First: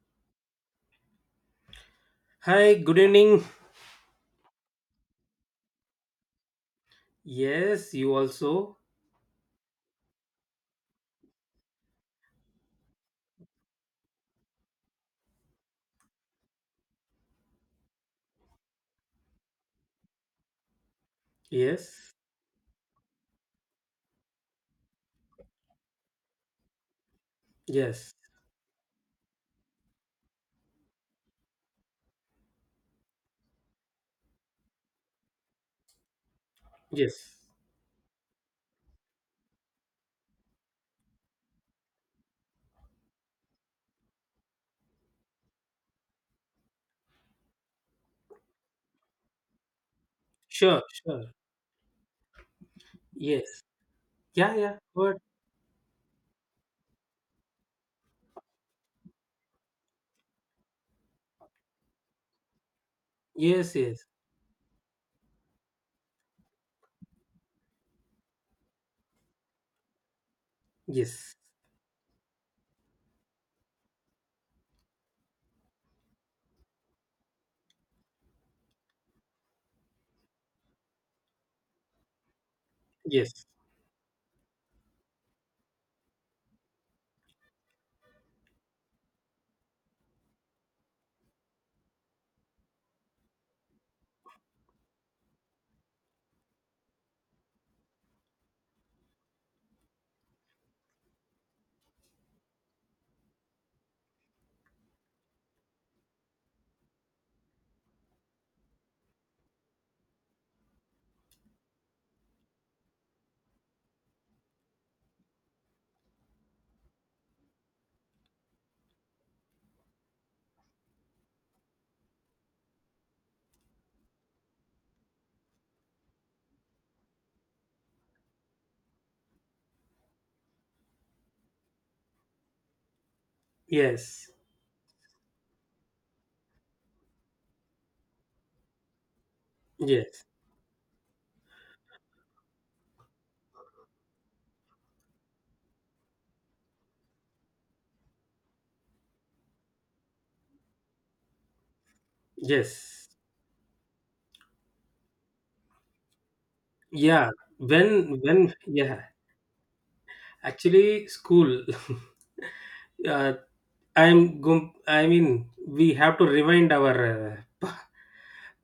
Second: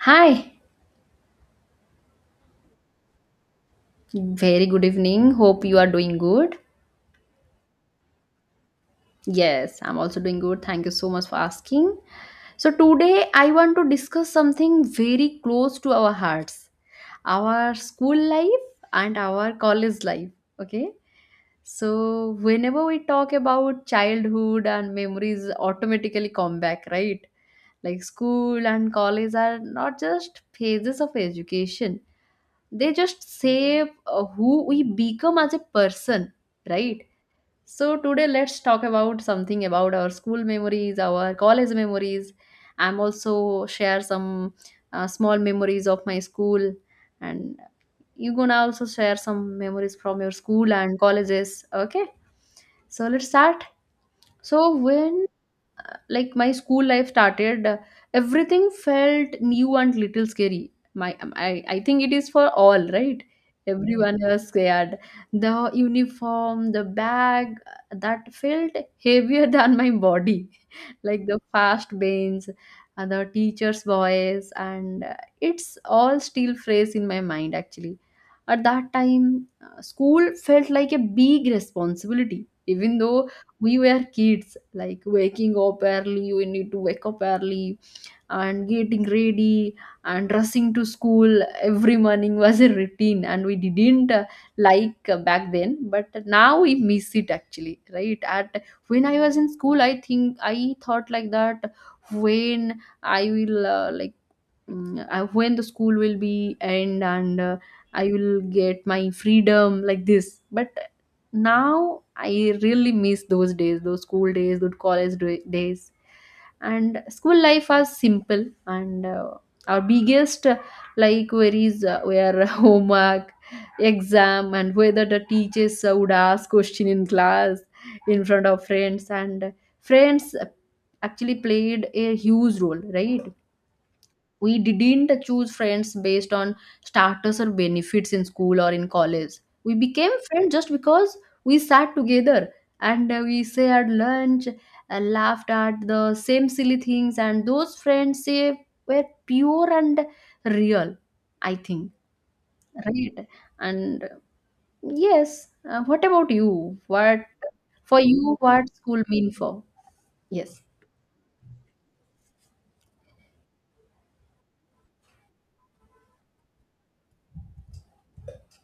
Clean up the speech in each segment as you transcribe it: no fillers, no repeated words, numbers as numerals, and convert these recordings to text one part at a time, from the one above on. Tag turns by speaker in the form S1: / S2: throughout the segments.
S1: Hi,
S2: Hi, good evening.
S1: very good evening. Hope you are doing good.
S2: Yes, you also.
S1: Yes, I'm also doing good. Thank you so much for asking. So today I want to discuss something very close to our hearts, our school life and our college life. Okay,
S2: Yes,
S1: so whenever we talk about childhood and memories, automatically come back, right? Like,
S2: yes,
S1: school and college are not just phases of education. They just say who we become as a person, right?
S2: yes.
S1: So today let's talk about something about our school memories, our college memories. I'm also share some small memories of my school, and you gonna also share some memories from your school
S2: Sure,
S1: and
S2: sure.
S1: colleges, okay? So let's
S2: Yes.
S1: start.
S2: Yeah,
S1: So
S2: yeah. But
S1: when, like my school life started, everything felt new and little scary. My I think it is for all, right?
S2: yes, yes,
S1: Everyone was scared. The uniform, the bag, that felt heavier than my body. Like
S2: yes,
S1: the fast bangs and the teacher's voice and it's all still fresh in my mind actually. At that time, school felt like a big responsibility, even though
S2: yes,
S1: we were kids. Like waking up early, we need to wake up early and getting ready and rushing to school every morning was a routine, and we didn't, like, back then, but now we miss it actually, right? At when I was in school, I think I thought like that, when I will, like, when the school will be end, and I will get my freedom like this, but now I really miss those days, those school days, those days. And school life was simple, and our biggest, like, worries were homework, exam, and whether the teachers would ask question in class in front of friends. And friends actually played a huge role, right?
S2: yes,
S1: We didn't choose friends based on status or benefits in school or in college. We became
S2: yes,
S1: friends just because we sat together and we shared lunch, laughed at the same silly things. And those friends say were pure and real, I think,
S2: yes.
S1: right? And yes what about you? What
S2: Yeah.
S1: for you, what school
S2: Yeah.
S1: mean for? Yes,
S2: Actually, school. uh, I mean, we have to rewind our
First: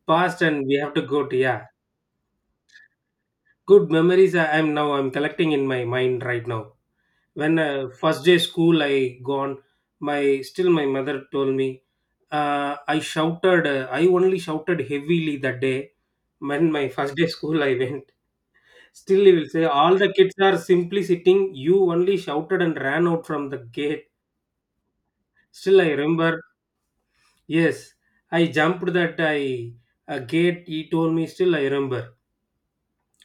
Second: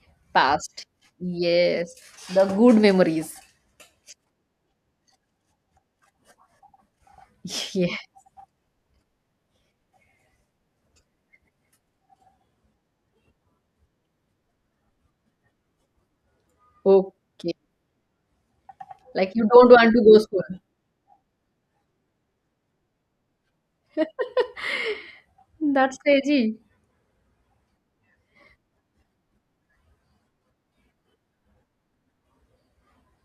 S2: past, and we
S1: past,
S2: have to go to, yeah.
S1: yes, the good memories.
S2: Good memories I'm now, I'm collecting in my mind right now. when uh,
S1: Yeah.
S2: first day school I gone. My, still my mother told me, I only shouted heavily that day when my first day
S1: Okay.
S2: school I went. Still
S1: Like
S2: he
S1: you
S2: will say
S1: don't want
S2: all
S1: to
S2: the
S1: go
S2: kids
S1: school.
S2: are simply sitting, you only shouted and ran out from the gate. Still I
S1: That's
S2: remember,
S1: crazy.
S2: yes. I jumped that, I a gate, he told me, still I remember.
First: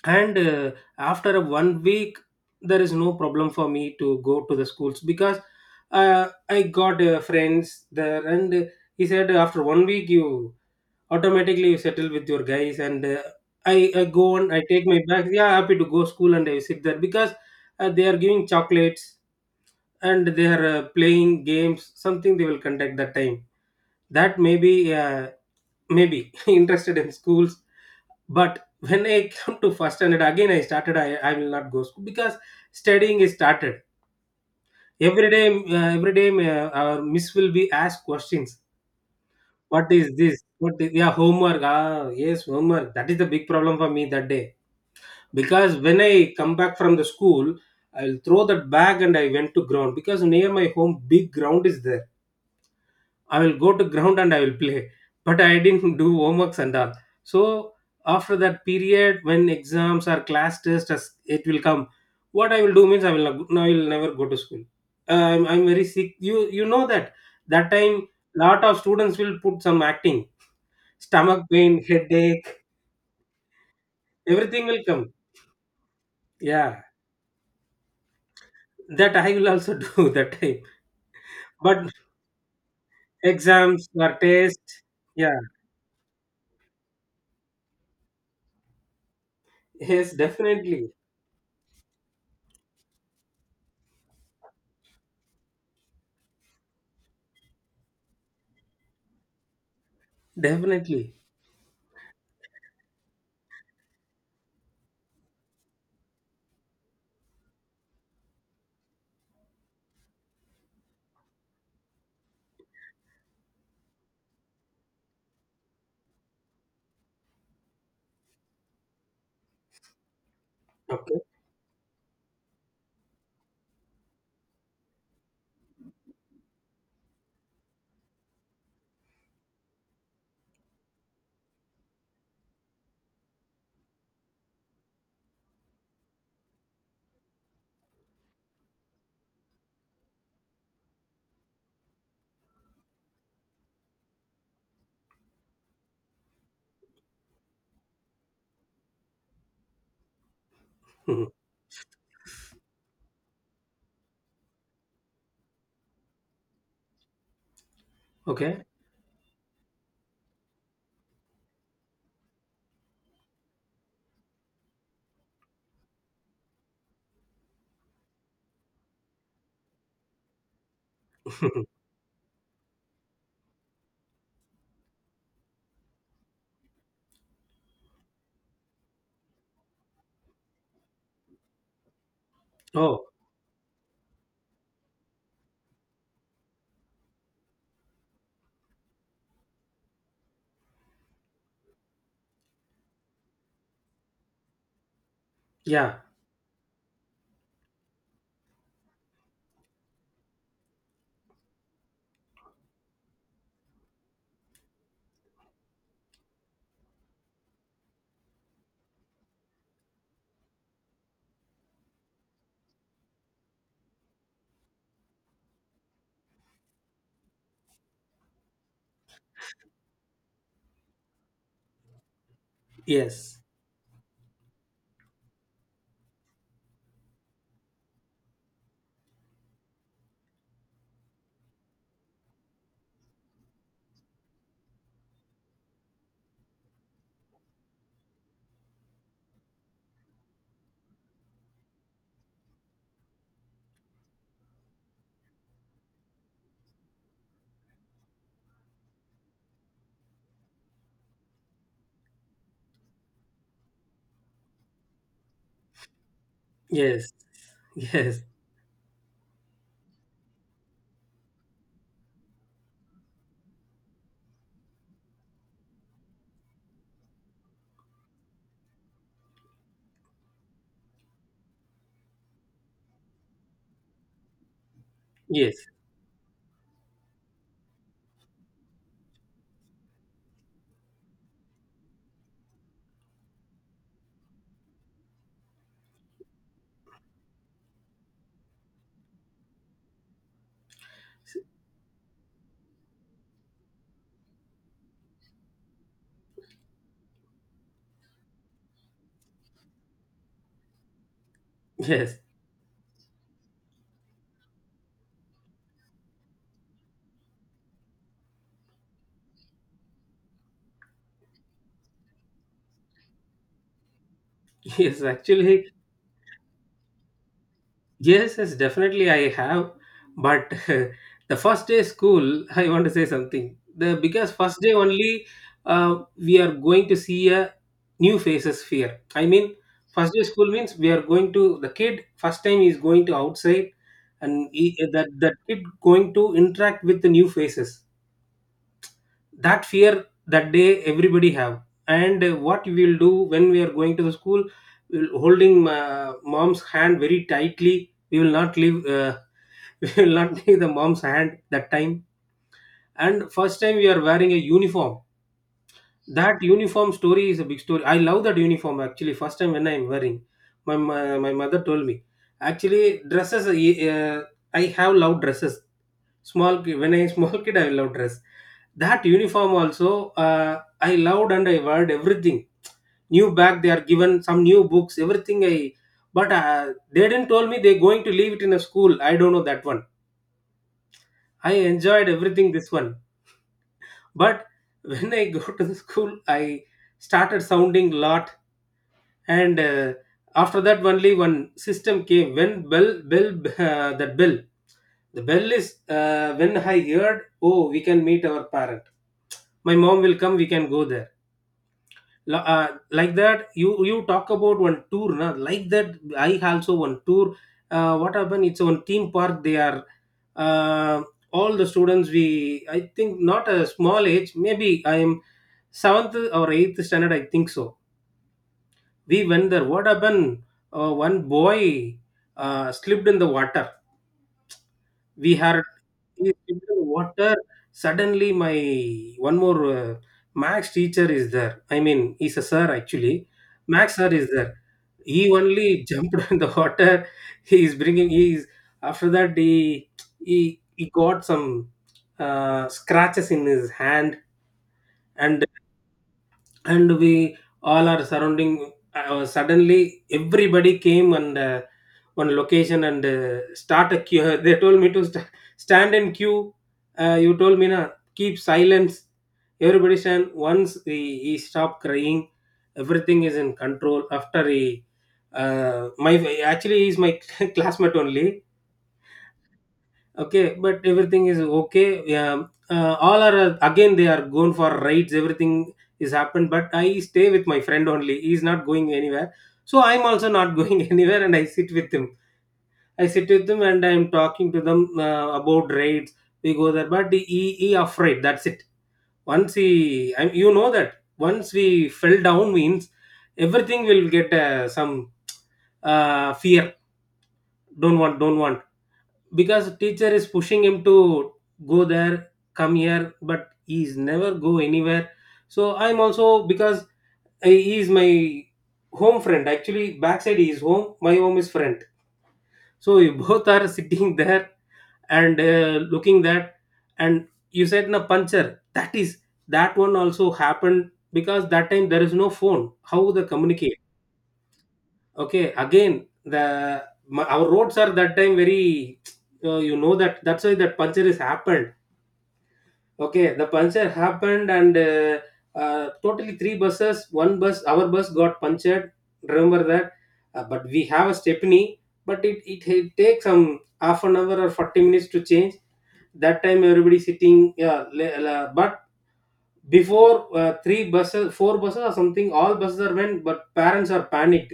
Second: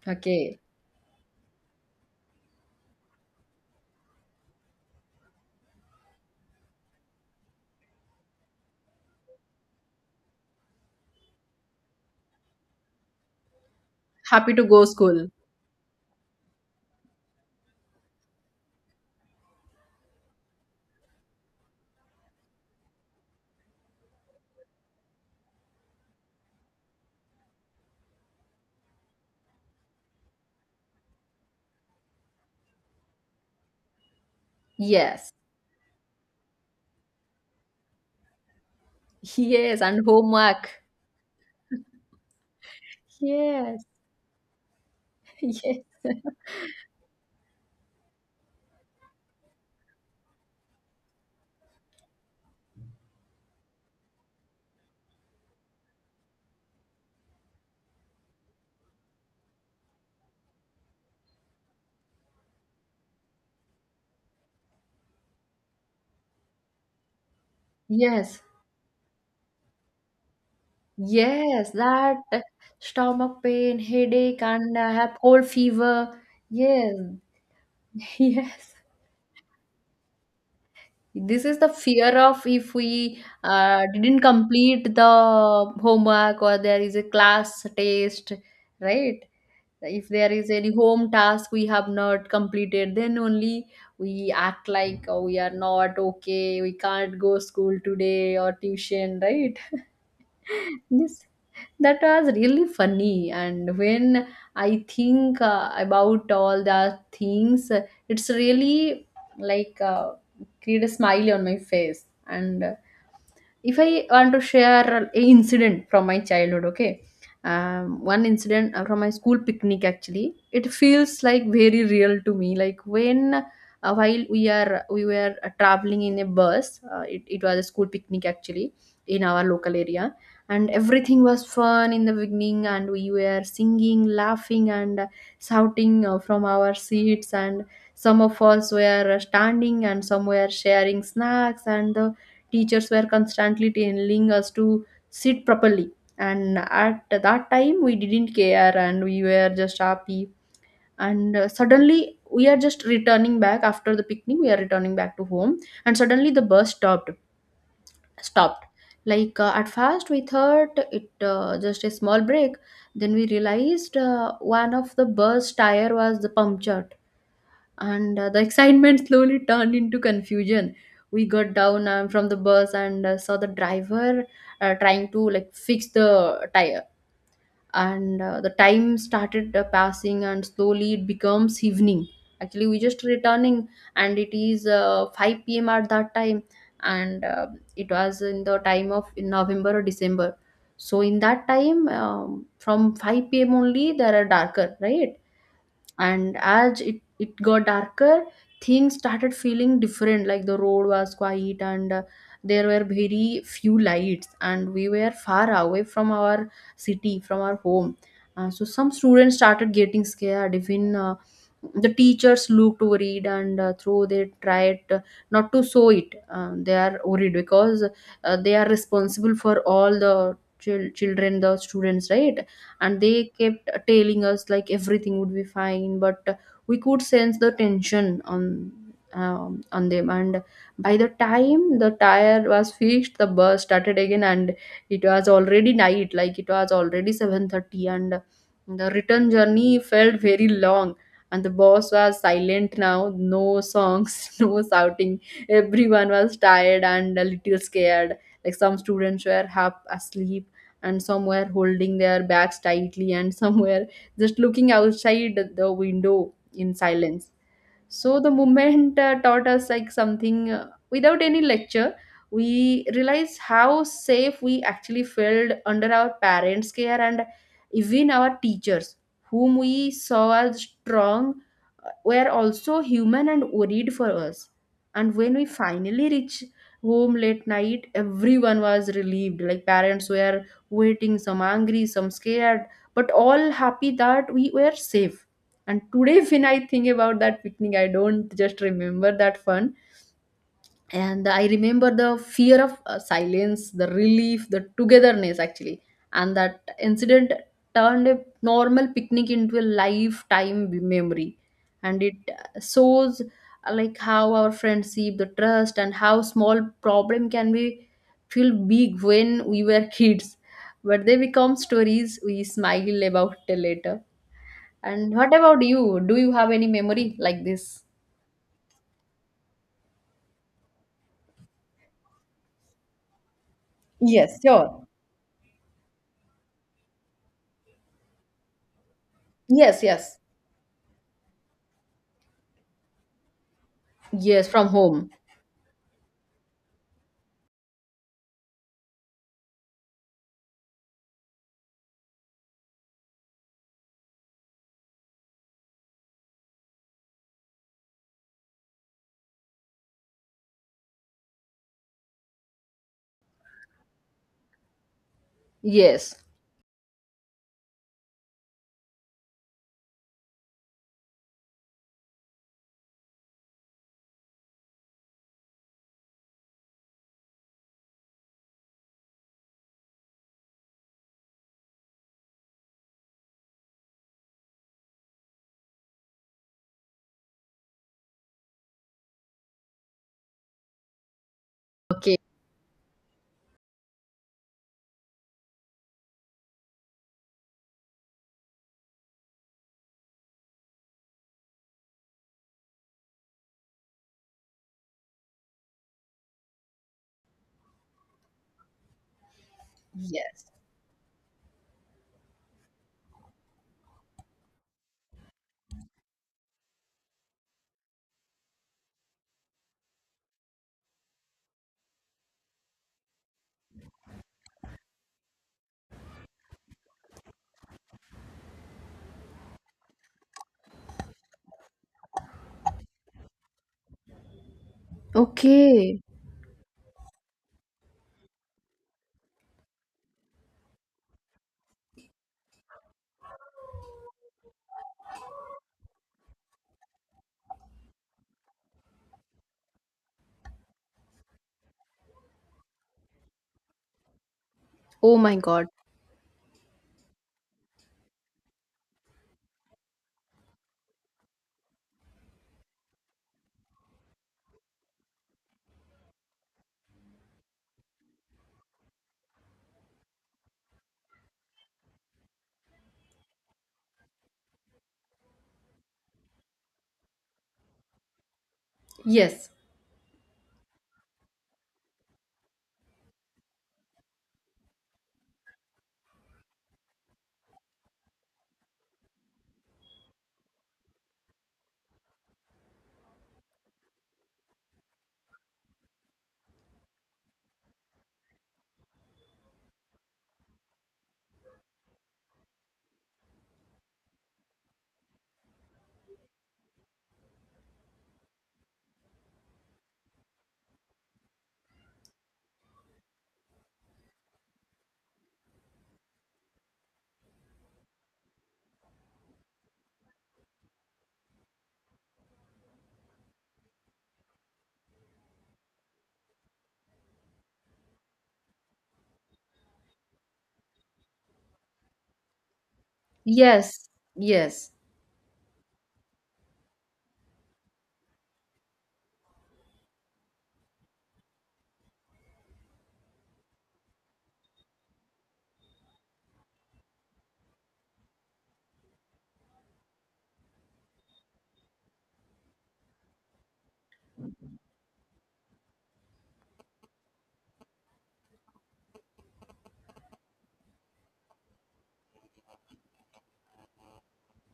S2: And
S1: Okay.
S2: After a 1 week there is no problem for me to go to the schools, because I got friends there. And He said after 1 week you automatically you settle with your guys, and I go
S1: Happy
S2: and I
S1: to go
S2: take my
S1: school.
S2: bags, yeah, happy to go school, and I sit there because they are giving chocolates, and they are playing games, something they will conduct that time. That maybe be uh, maybe interested in schools. But when I come to first standard again, I started, I will not go school because studying is started.
S1: Yes.
S2: Every day our miss will be asked questions.
S1: Yes.
S2: What
S1: And
S2: is this,
S1: homework.
S2: yeah, homework, ah, yes, homework, that is the big problem
S1: Yes.
S2: for me that day, because when I come back from the school, I'll throw that bag and I went to ground, because near my home big ground is there. I will go to ground and I will play. But I didn't do homeworks and all. So after that period, when exams or class tests, as it will come. What I will do means I will not, I will never go to school. I'm very sick. You know that, that time
S1: Yes. Yes.
S2: lot of students will put some acting, stomach
S1: Yes.
S2: pain,
S1: That
S2: headache,
S1: stomach pain, headache,
S2: everything
S1: and
S2: will
S1: I
S2: come.
S1: have cold fever.
S2: Yeah,
S1: Yes. Yes.
S2: that I will also do that time.
S1: This is the
S2: But
S1: fear of if we
S2: exams or
S1: didn't
S2: test,
S1: complete
S2: yeah,
S1: the homework or there is a class test, right? Like, if
S2: yes,
S1: there is any
S2: definitely,
S1: home task we have not completed, then only we act like, oh, we are not okay, we can't go school today or tuition, right? This,
S2: definitely.
S1: that was really funny. And when I think about all the things, it's really, like, create a smile on my face. And if I want to share a incident from my childhood, okay, one incident from my school picnic, actually, it
S2: Okay,
S1: feels like very real to me. Like, when while we are we were traveling in a bus, it was a school picnic actually, in our local area, and everything was fun in the beginning, and we were singing, laughing, and shouting from our seats, and some of us were standing and some were sharing snacks, and the teachers were constantly telling us to sit properly, and at that time we didn't care and we were just happy. And suddenly, we are just returning back after the picnic, we are returning back to home, and suddenly the bus stopped
S2: okay.
S1: stopped Like, at first we thought it just a small break, then we realized one of the bus tire was the punctured, and the excitement slowly turned into confusion. We got down from the bus and saw the driver trying to, like, fix the tire. And the time started passing, and slowly it becomes evening. Actually, we just
S2: Oh,
S1: returning, and it is 5 p.m at that time. And it was in the time of in November or December, so in that time, from 5 p.m only there are darker, right?
S2: yeah,
S1: And as it got darker, things started feeling different. Like, the road was quiet and there were very few lights and we were far away from our city, from our home. So some students started getting scared. Even the teachers looked worried, and though they tried not to show it, they are worried, because they are responsible for all the children, the students, right? And they
S2: yes,
S1: kept telling us like everything would be fine, but we could sense the tension on, on them. And by the time the tire was fixed, the bus started again, and it was already night. Like, it was already 7:30, and the return journey felt very long. And the boss was silent now, no songs, no shouting. Everyone was tired and a little scared. Like, some students were half asleep, and some were holding their bags tightly, and some were just looking outside the window in
S2: yes,
S1: silence. So
S2: yes,
S1: the movement, taught us like something without any lecture. We realized how safe we actually felt under our parents care, and even our teachers, whom we saw as strong, were also human and worried for us. And when we
S2: yes,
S1: finally reached home late night, everyone was relieved. Like, parents were waiting, some angry, some scared, but all happy that we were safe. And today when I think about that picnic, I don't just remember that fun, and I remember the fear of, silence, the relief, the togetherness, actually. And that incident turned a normal picnic into a lifetime memory. And it
S2: yes,
S1: shows, like, how our friendship, the trust, and how small problem can be feel big when we were kids, but they become stories we smile about later.
S2: yes.
S1: And what about
S2: Actually,
S1: you? Do you have any memory like this?
S2: yes, yes, definitely I have. But the first day school, I want to say something. The, because
S1: Yes,
S2: first day
S1: sure.
S2: only, we are going to see a new faces fear. I mean,
S1: Yes,
S2: first
S1: yes.
S2: day school means we are going to the kid, first time is going to outside,
S1: Yes,
S2: and
S1: from
S2: he,
S1: home.
S2: that kid going to interact with the new faces, that fear that day everybody have. And What we will do when we are going to the school, we'll holding mom's hand very tightly, we will not leave we will not leave the mom's hand that time. And first time we are wearing a uniform.
S1: Yes.
S2: That uniform story is a big story. I love that uniform. Actually, first time when I'm wearing, my mother told me, actually dresses I have loved dresses. When I small kid I loved dress. That uniform also I loved, and I wore everything. New bag, they are given some new books, everything I, but they didn't tell me they're going to leave it in a school, I don't know that one. I enjoyed
S1: Okay.
S2: everything this one, but when I go to the school, I started sounding lot. And After that only one system came when bell, that bell, the bell is, when I heard, oh, we can meet our parent, my mom will come,
S1: Yes.
S2: we can go there. Like that, you talk about one tour, na? Like that I also one tour. What happened, it's one theme park they are, uh, all the students, we, I think not a small age, maybe I am seventh or eighth standard, I think so. We went there, what happened, one boy slipped in the water. We had,
S1: Okay.
S2: he slipped in the water. Suddenly my, one more max teacher is there, I mean he's a sir actually, max sir is there. He only jumped in the water. He is bringing, he is, after that he, he got some scratches in his hand.
S1: Oh my
S2: and
S1: God.
S2: and we all are surrounding. Suddenly everybody came, and one location, and start a queue. They told me to stand in queue. You told me, na, keep silence, everybody stand. Once he stopped crying, everything is in control. After he, my actually he's my classmate only.
S1: Yes.
S2: Okay, but everything is okay, yeah. All are Again they are going for rides, everything is happened, but I stay with my friend only, he's not going anywhere. So I'm also not going anywhere, and I sit with him. I sit with them, and I'm talking to them about raids. We go there, but he afraid, that's it. Once he, you know that once we fell down means everything will get some fear. Don't want, don't want, because teacher is pushing him to go there, come here, but he's never go anywhere. So I'm also, because he is my home friend. Actually backside he is home, my home is friend, so we both are sitting there, and looking that. And you said, na, puncher, that is, that one also happened, because that time there is no phone, how the communicate.
S1: Yes. Yes.
S2: Okay, again the, our roads are that time very you know that, that's why that puncture is happened. Okay, the puncture happened and totally three buses, one bus, our bus got punctured. Remember that, but we have a stepney, but it takes some half an hour or 40 minutes to change. That time everybody sitting, yeah, but before three buses, four buses or something, all buses are went, but parents are panicked.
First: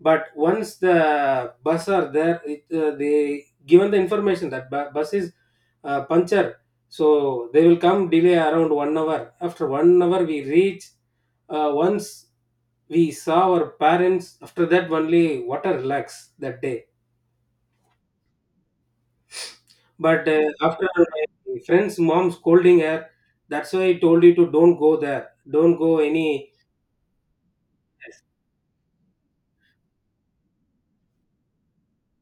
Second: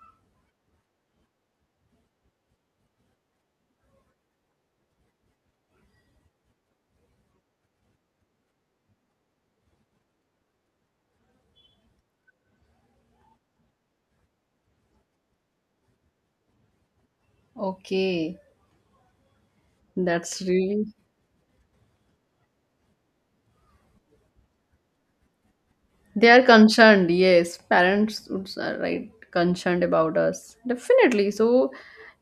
S2: But once the bus are there, it, they given the information that bus is punctured, so they will come delay around 1 hour, after 1 hour we reach. Once we saw our parents, after that only water relax that day.
S1: Okay.
S2: But
S1: That's really.
S2: after, my friend's mom scolding her, that's why I told you to don't go there, don't go
S1: They are
S2: any,
S1: concerned, yes. Parents would s- are right, concerned about us. Definitely. So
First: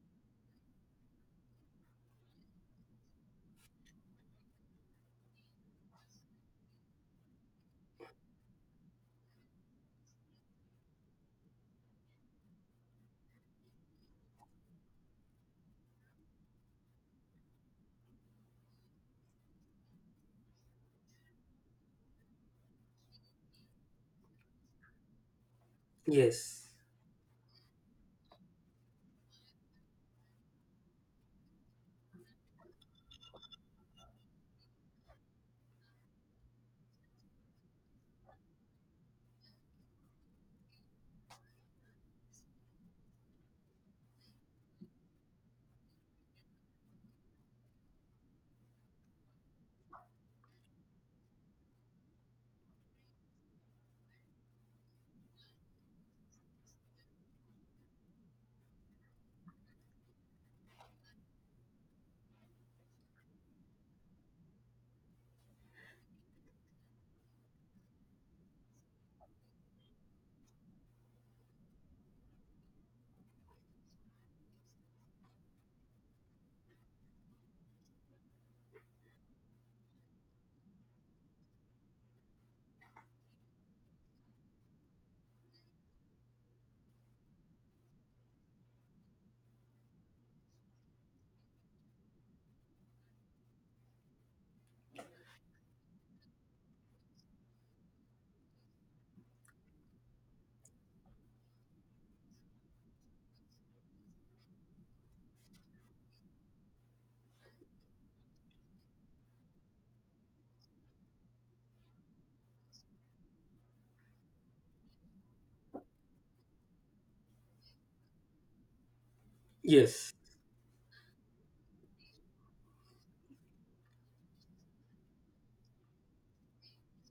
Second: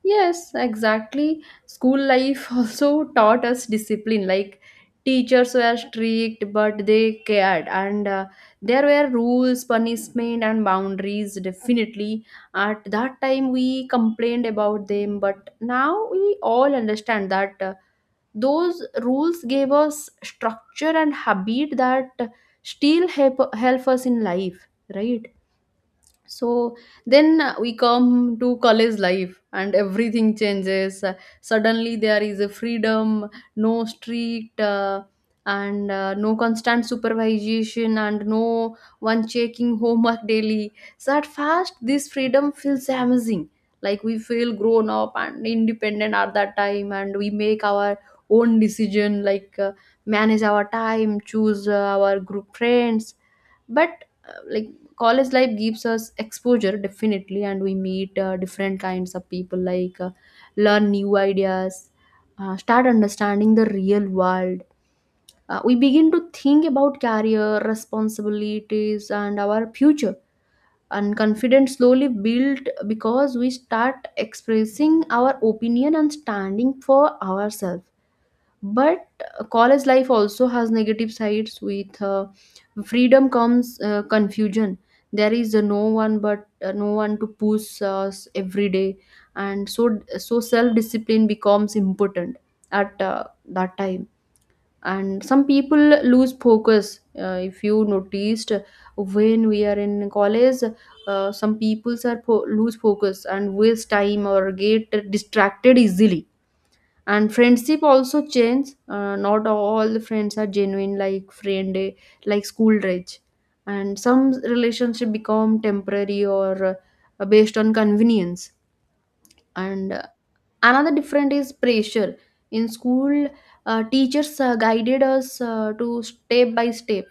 S1: yes, exactly. School life also taught us discipline. Like, teachers were strict, but they cared, and there were rules, punishment, and boundaries. Definitely, at that time we complained about them, but now we all understand that. Those rules gave us structure and habit that still help us in life, right?
S2: yes,
S1: So then we come to college life, and everything changes. Suddenly there is a freedom. No strict, and no constant supervision and no one checking homework daily. So at first this freedom feels amazing. Like, we feel grown up and independent at that time, and we make our own decision, like, manage our time, choose our group friends. But like, college life gives us exposure, definitely, and we meet different kinds of people, like, learn new ideas, start understanding the real world. We begin to think about career, responsibilities, and our future, and confidence slowly built because we start expressing our opinion and standing for ourselves. But college life also has negative sides. With freedom comes confusion. There is no one to push us every day, and so self discipline becomes important at that time. And some people lose focus, if you noticed, when we are in college, some people are lose focus and waste time or get distracted easily. And friendship also change. Not all the friends are genuine, like friend, like school rage, and some relationship become temporary or based on convenience. And
S2: yes,
S1: another different is pressure. In school, teachers guided us to step by step,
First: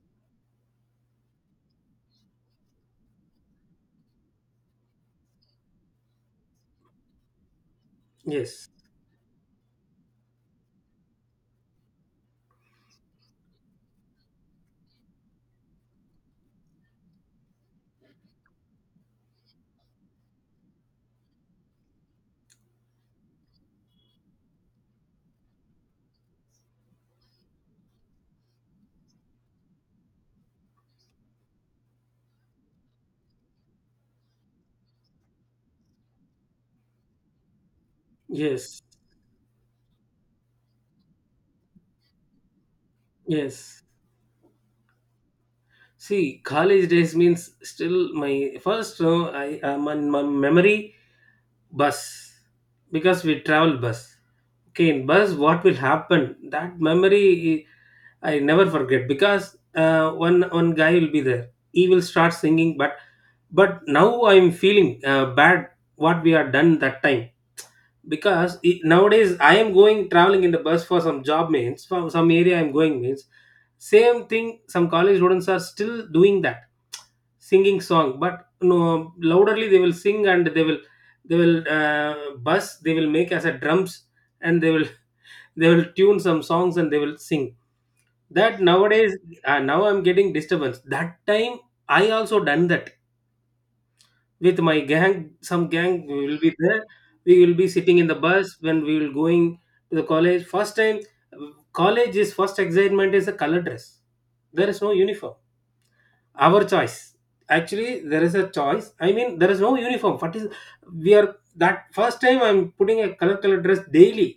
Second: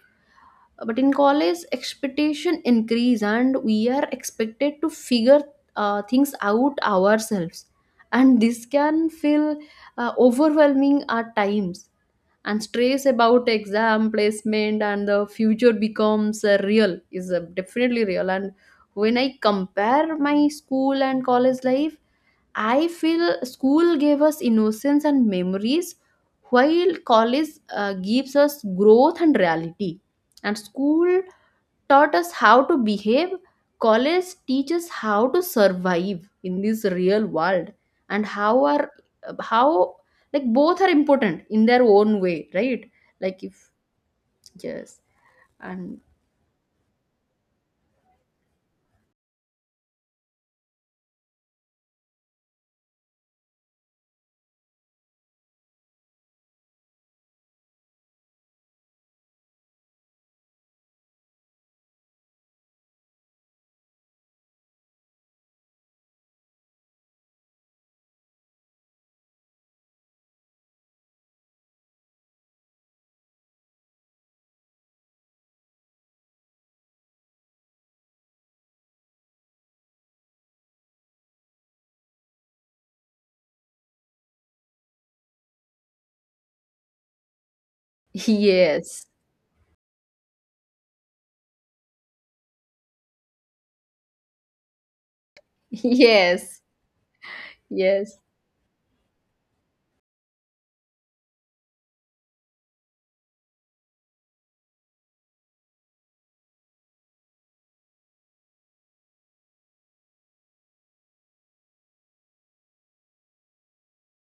S1: but in college, expectation increase, and we are expected to figure things out ourselves, and this
S2: yes, yes,
S1: can feel overwhelming at times. And stress about exam, placement, and the future becomes real, is definitely real. And when I compare my school and college life, I feel school gave us innocence and memories, while college gives us growth and reality. And school taught us how to behave, college teaches how to survive in this real world. And how
S2: yes,
S1: are, how, like, both are important in their own way, right? Like, if
S2: yes.
S1: yes, and
S2: See, college days means, still my first. No, I am on my memory bus, because we travel bus. Okay, in bus, what will happen? That memory I never forget, because one guy will be there, he will start singing, but now I'm feeling bad what we are done that time. Because it, nowadays I am going traveling in the bus for some job, means from some area I'm going means, same thing. Some college students are still doing that, singing song, but no louderly they will sing, and they will, they will uh, buzz, they will make as a drums, and they will they will tune some songs and they will sing. That
S1: yes.
S2: nowadays, now I'm getting disturbance. That time I also done that with my gang, some gang we will be
S1: Yes,
S2: there, we will be sitting in the
S1: yes,
S2: bus when we will going to the college. First time college is first excitement is a color dress. There is no uniform, our choice. Actually there is a choice, I mean there is no uniform. What is, we are that first time I'm putting a color color dress daily,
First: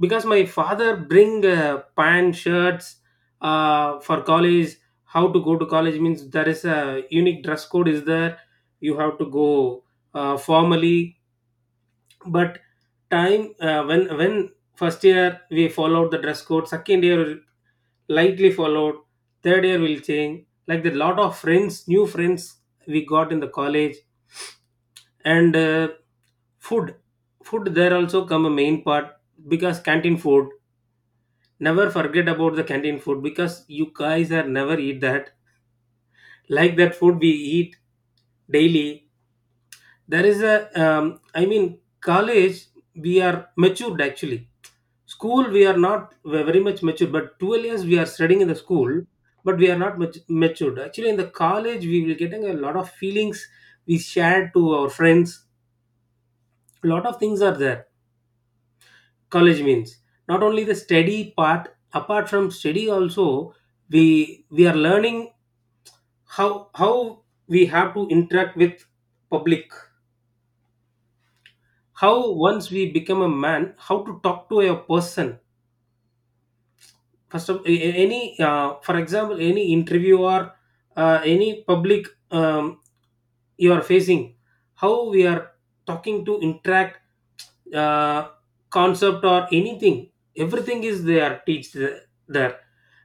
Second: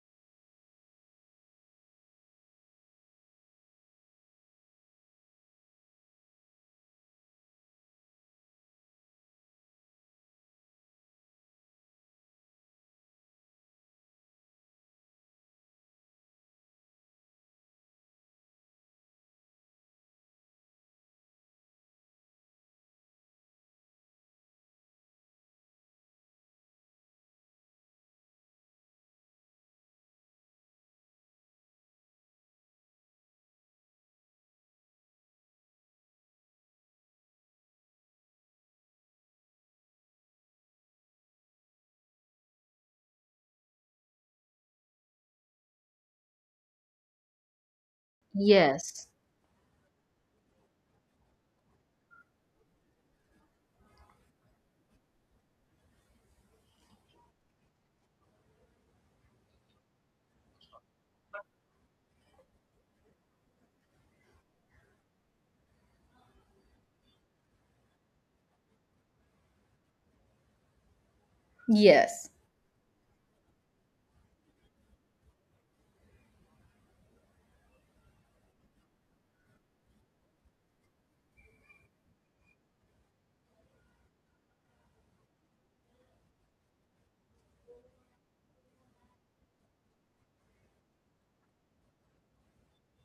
S2: because my father bring pants shirts for college. How to go to college means there is a unique dress code is there, you have to go formally. But time, when first year we followed the dress code, second year likely followed, third year will change, like the lot of friends, new friends we got in the college. And uh, food food there also come a main part, because canteen food, never forget about the canteen food, because you guys are never eat that. Like that food we eat daily. There is a, I mean college, we are matured actually. School we are not, we are very much matured, but 12 years we are studying in the school,
S1: yes,
S2: but we are not much matured. Actually in the college we will getting a lot of feelings, we share to our friends, a lot of things are there. College means not only the study part, apart from study also we are learning, how we have to interact with public.
S1: yes,
S2: How once we become a man, how to talk to a person. First of any, for example, any interview or any public, you are facing, how we are talking to interact, uh, concept or anything, everything is there teach there.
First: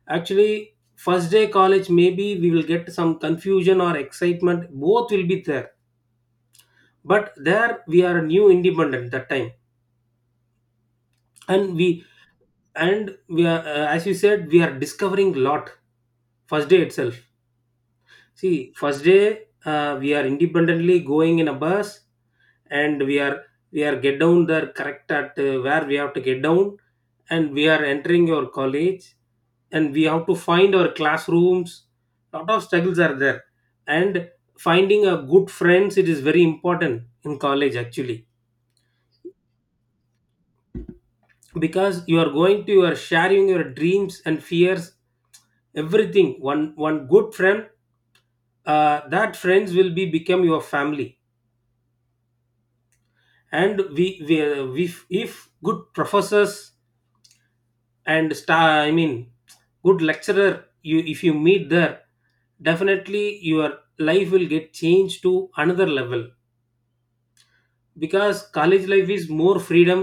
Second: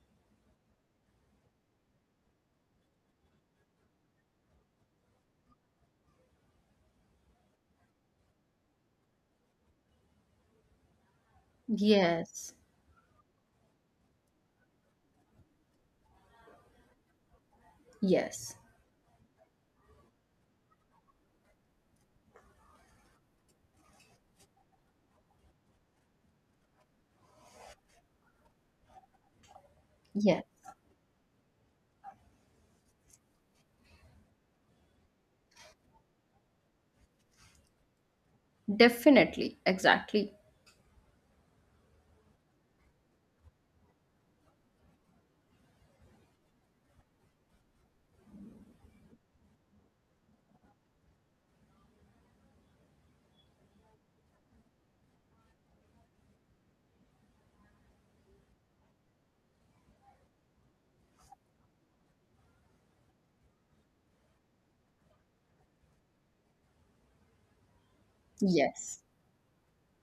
S2: Actually, first day college, maybe we will get some confusion or excitement, both will be there. But there we are new independent that time. and we
S1: yes,
S2: and we are, as you said, we are discovering lot first day itself.
S1: yes,
S2: See first day, we are independently going in a bus, and we are, we are get down there correct at where we have to get down, and we are entering your college, and we have to
S1: yes.
S2: find our classrooms. Lot of struggles are there. And finding a good friends, it is very important in college actually,
S1: Definitely, exactly.
S2: because you are going to, you are sharing your dreams and fears, everything, one one good friend. That friends will be become your family. And we if good professors and star, I mean good lecturer, you if you meet there, definitely your life will get changed to another level. Because college
S1: Yes,
S2: life is more freedom,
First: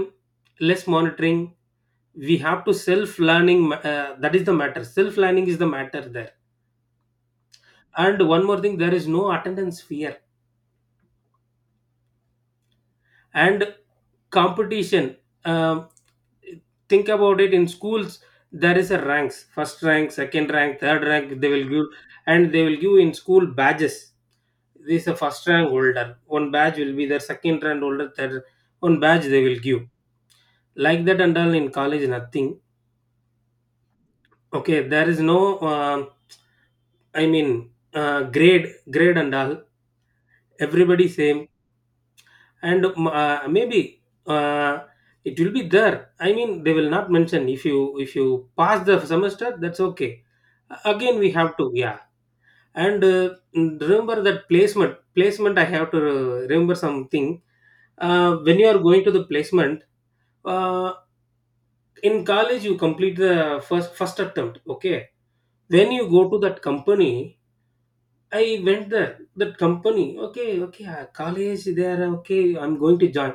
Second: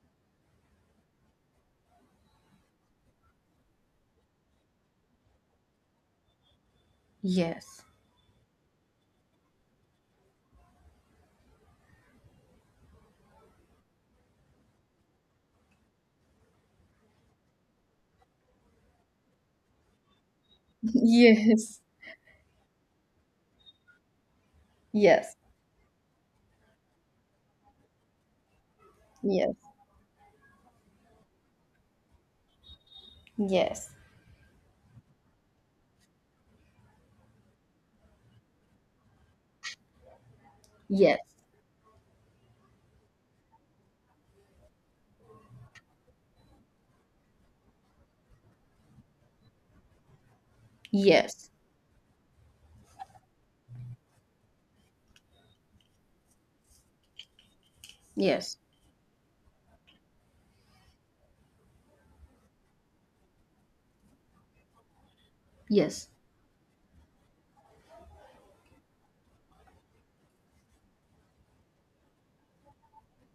S2: less monitoring. We have to self learning, that is the matter, self learning is the matter there.
S1: yes.
S2: And one more thing, there is no attendance fear and competition. um, think about it. In schools, there is a ranks, first rank, second rank, third rank they will
S1: Yes,
S2: give. And they will give in school badges. This is a
S1: yes,
S2: first rank holder, one badge will be their, second rank holder, third one badge they
S1: yes,
S2: will give, like that. And all in college, nothing.
S1: yes,
S2: Okay, there is no, grade and all, everybody
S1: yes,
S2: same. And maybe, uh, it will be there, I mean they will not mention. If you, if you pass the semester, that's okay. Again we
S1: yes.
S2: have to, yeah. And remember that placement, placement, I have to remember something.
S1: Yes.
S2: When you are going to the placement, uh, in college, you complete the first attempt okay. When
S1: Yes.
S2: you go to that company, I went there, that company, okay, okay, college there, okay, I'm going to join.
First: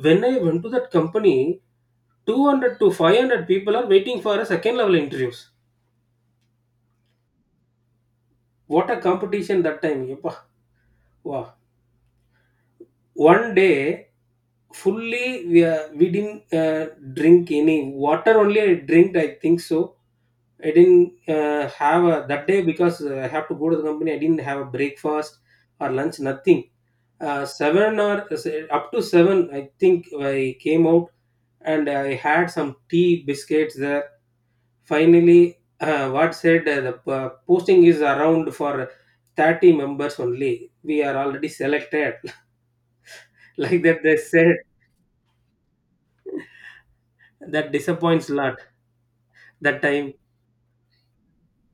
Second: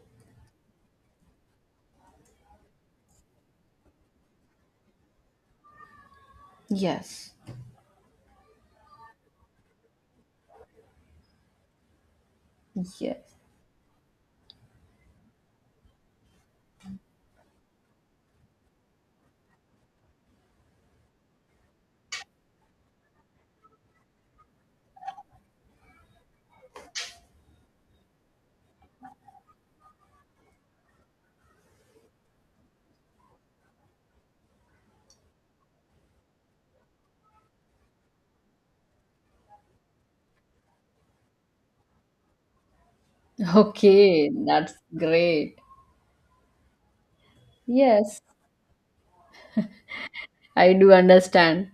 S2: When I went to that company, 200 to 500 people are waiting for a second level interviews.
S1: Yes.
S2: What a competition that time. Yeppa. Wow.
S1: Yes.
S2: One day, fully we didn't drink any water, only I drank, I think so. I didn't have a, that day, because I have to go to the company, I didn't have a breakfast or lunch, nothing. Seven or up to seven, I think I came out, and I had some tea biscuits there. Finally, what said, posting is around for 30 members only. We are already selected. Like that, they
S1: Okay,
S2: said.
S1: that's great.
S2: That
S1: Yes,
S2: disappoints lot that time.
S1: I do understand.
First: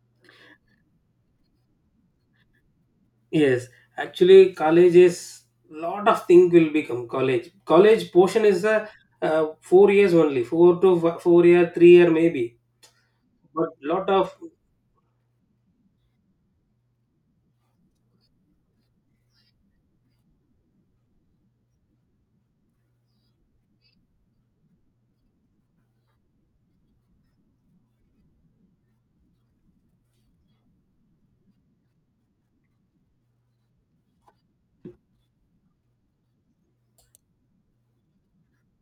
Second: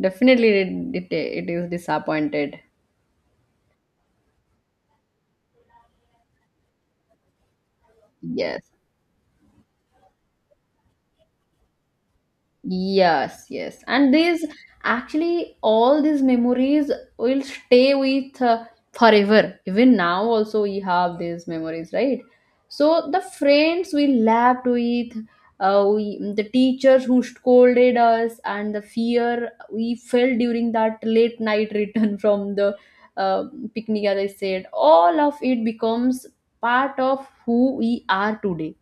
S1: Definitely, it is disappointed.
S2: Yes, actually, college is lot of thing will become college. College portion
S1: Yes.
S2: is a four years only, four year, three-year maybe.
S1: Yes,
S2: But
S1: yes.
S2: lot
S1: And
S2: of,
S1: these, actually all these memories will stay with, forever. Even now also we have these memories, right? So the friends we laughed with, the teachers who scolded us, and the fear we felt during that late night return from the, uh, picnic, as I said, all of it becomes part of who we are today.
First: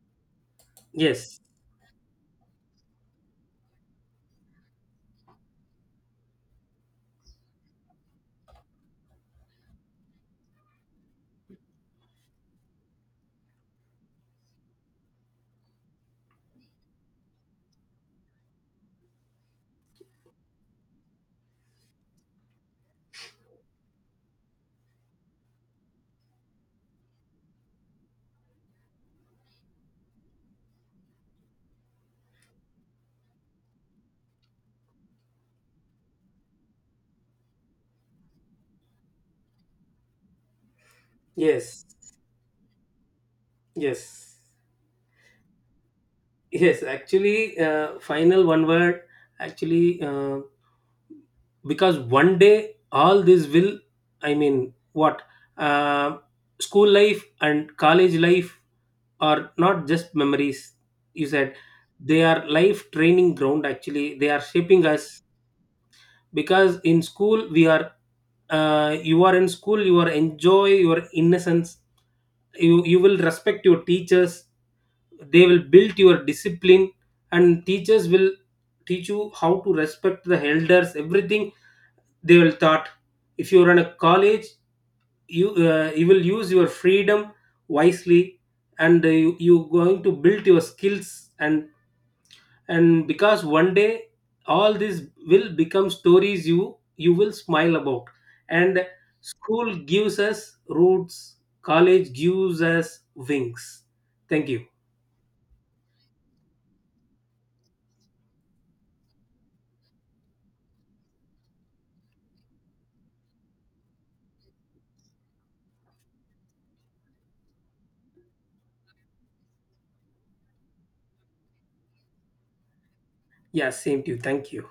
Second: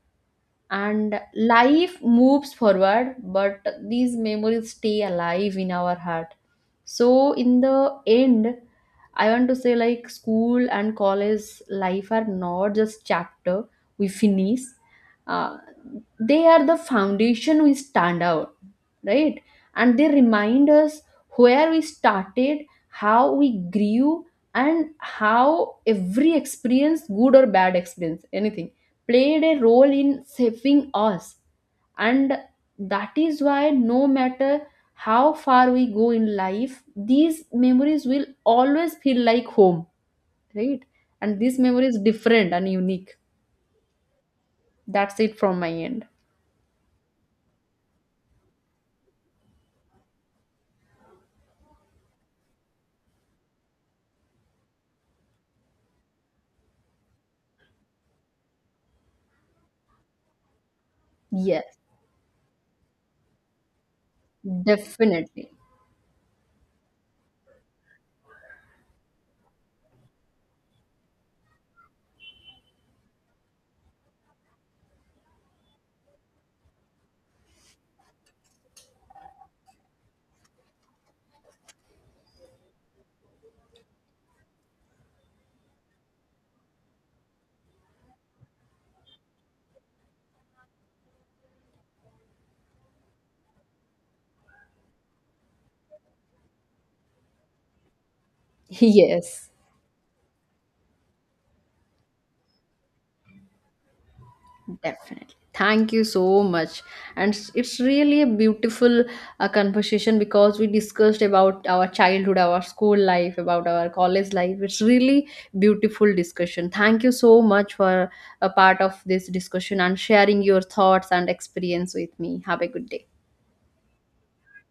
S1: And
S2: yes,
S1: life moves forward, but these memories stay alive in our heart. So in the end, I want to say, like, school and college life are not just chapter we finish. uh, they are the foundation we stand out, right? And they remind us where we started, how we grew, and how every experience, good or bad experience, anything, played a role in shaping us. And that is why, no matter how far we go in life, these memories will always feel like home, right? And this memory
S2: yes,
S1: is different and unique.
S2: yes,
S1: That's it from my end.
S2: yes. Actually, final one word. Actually, because one day all this will, I mean what, uh, school life and college life are not just memories, you said.
S1: Yes,
S2: They are life training ground, actually they are shaping us.
S1: definitely.
S2: Because in school we are, you are in school, you are enjoy your innocence. You will respect your teachers, they will build your discipline. And teachers will teach you how to respect the elders, everything. They will thought. If you run a college, you, you will use your freedom wisely. And you, going to build your skills and because one day all this will become stories you will smile about. And
S1: Yes.
S2: school gives us roots, college gives us wings. Thank you.
S1: Definitely, thank you so much. And it's really a beautiful conversation, because we discussed about our childhood, our school life, about our college life. It's really beautiful discussion. Thank you so much for a part of this discussion and sharing your thoughts and experience with me. Have a good day.
S2: Yeah, same to you, thank you.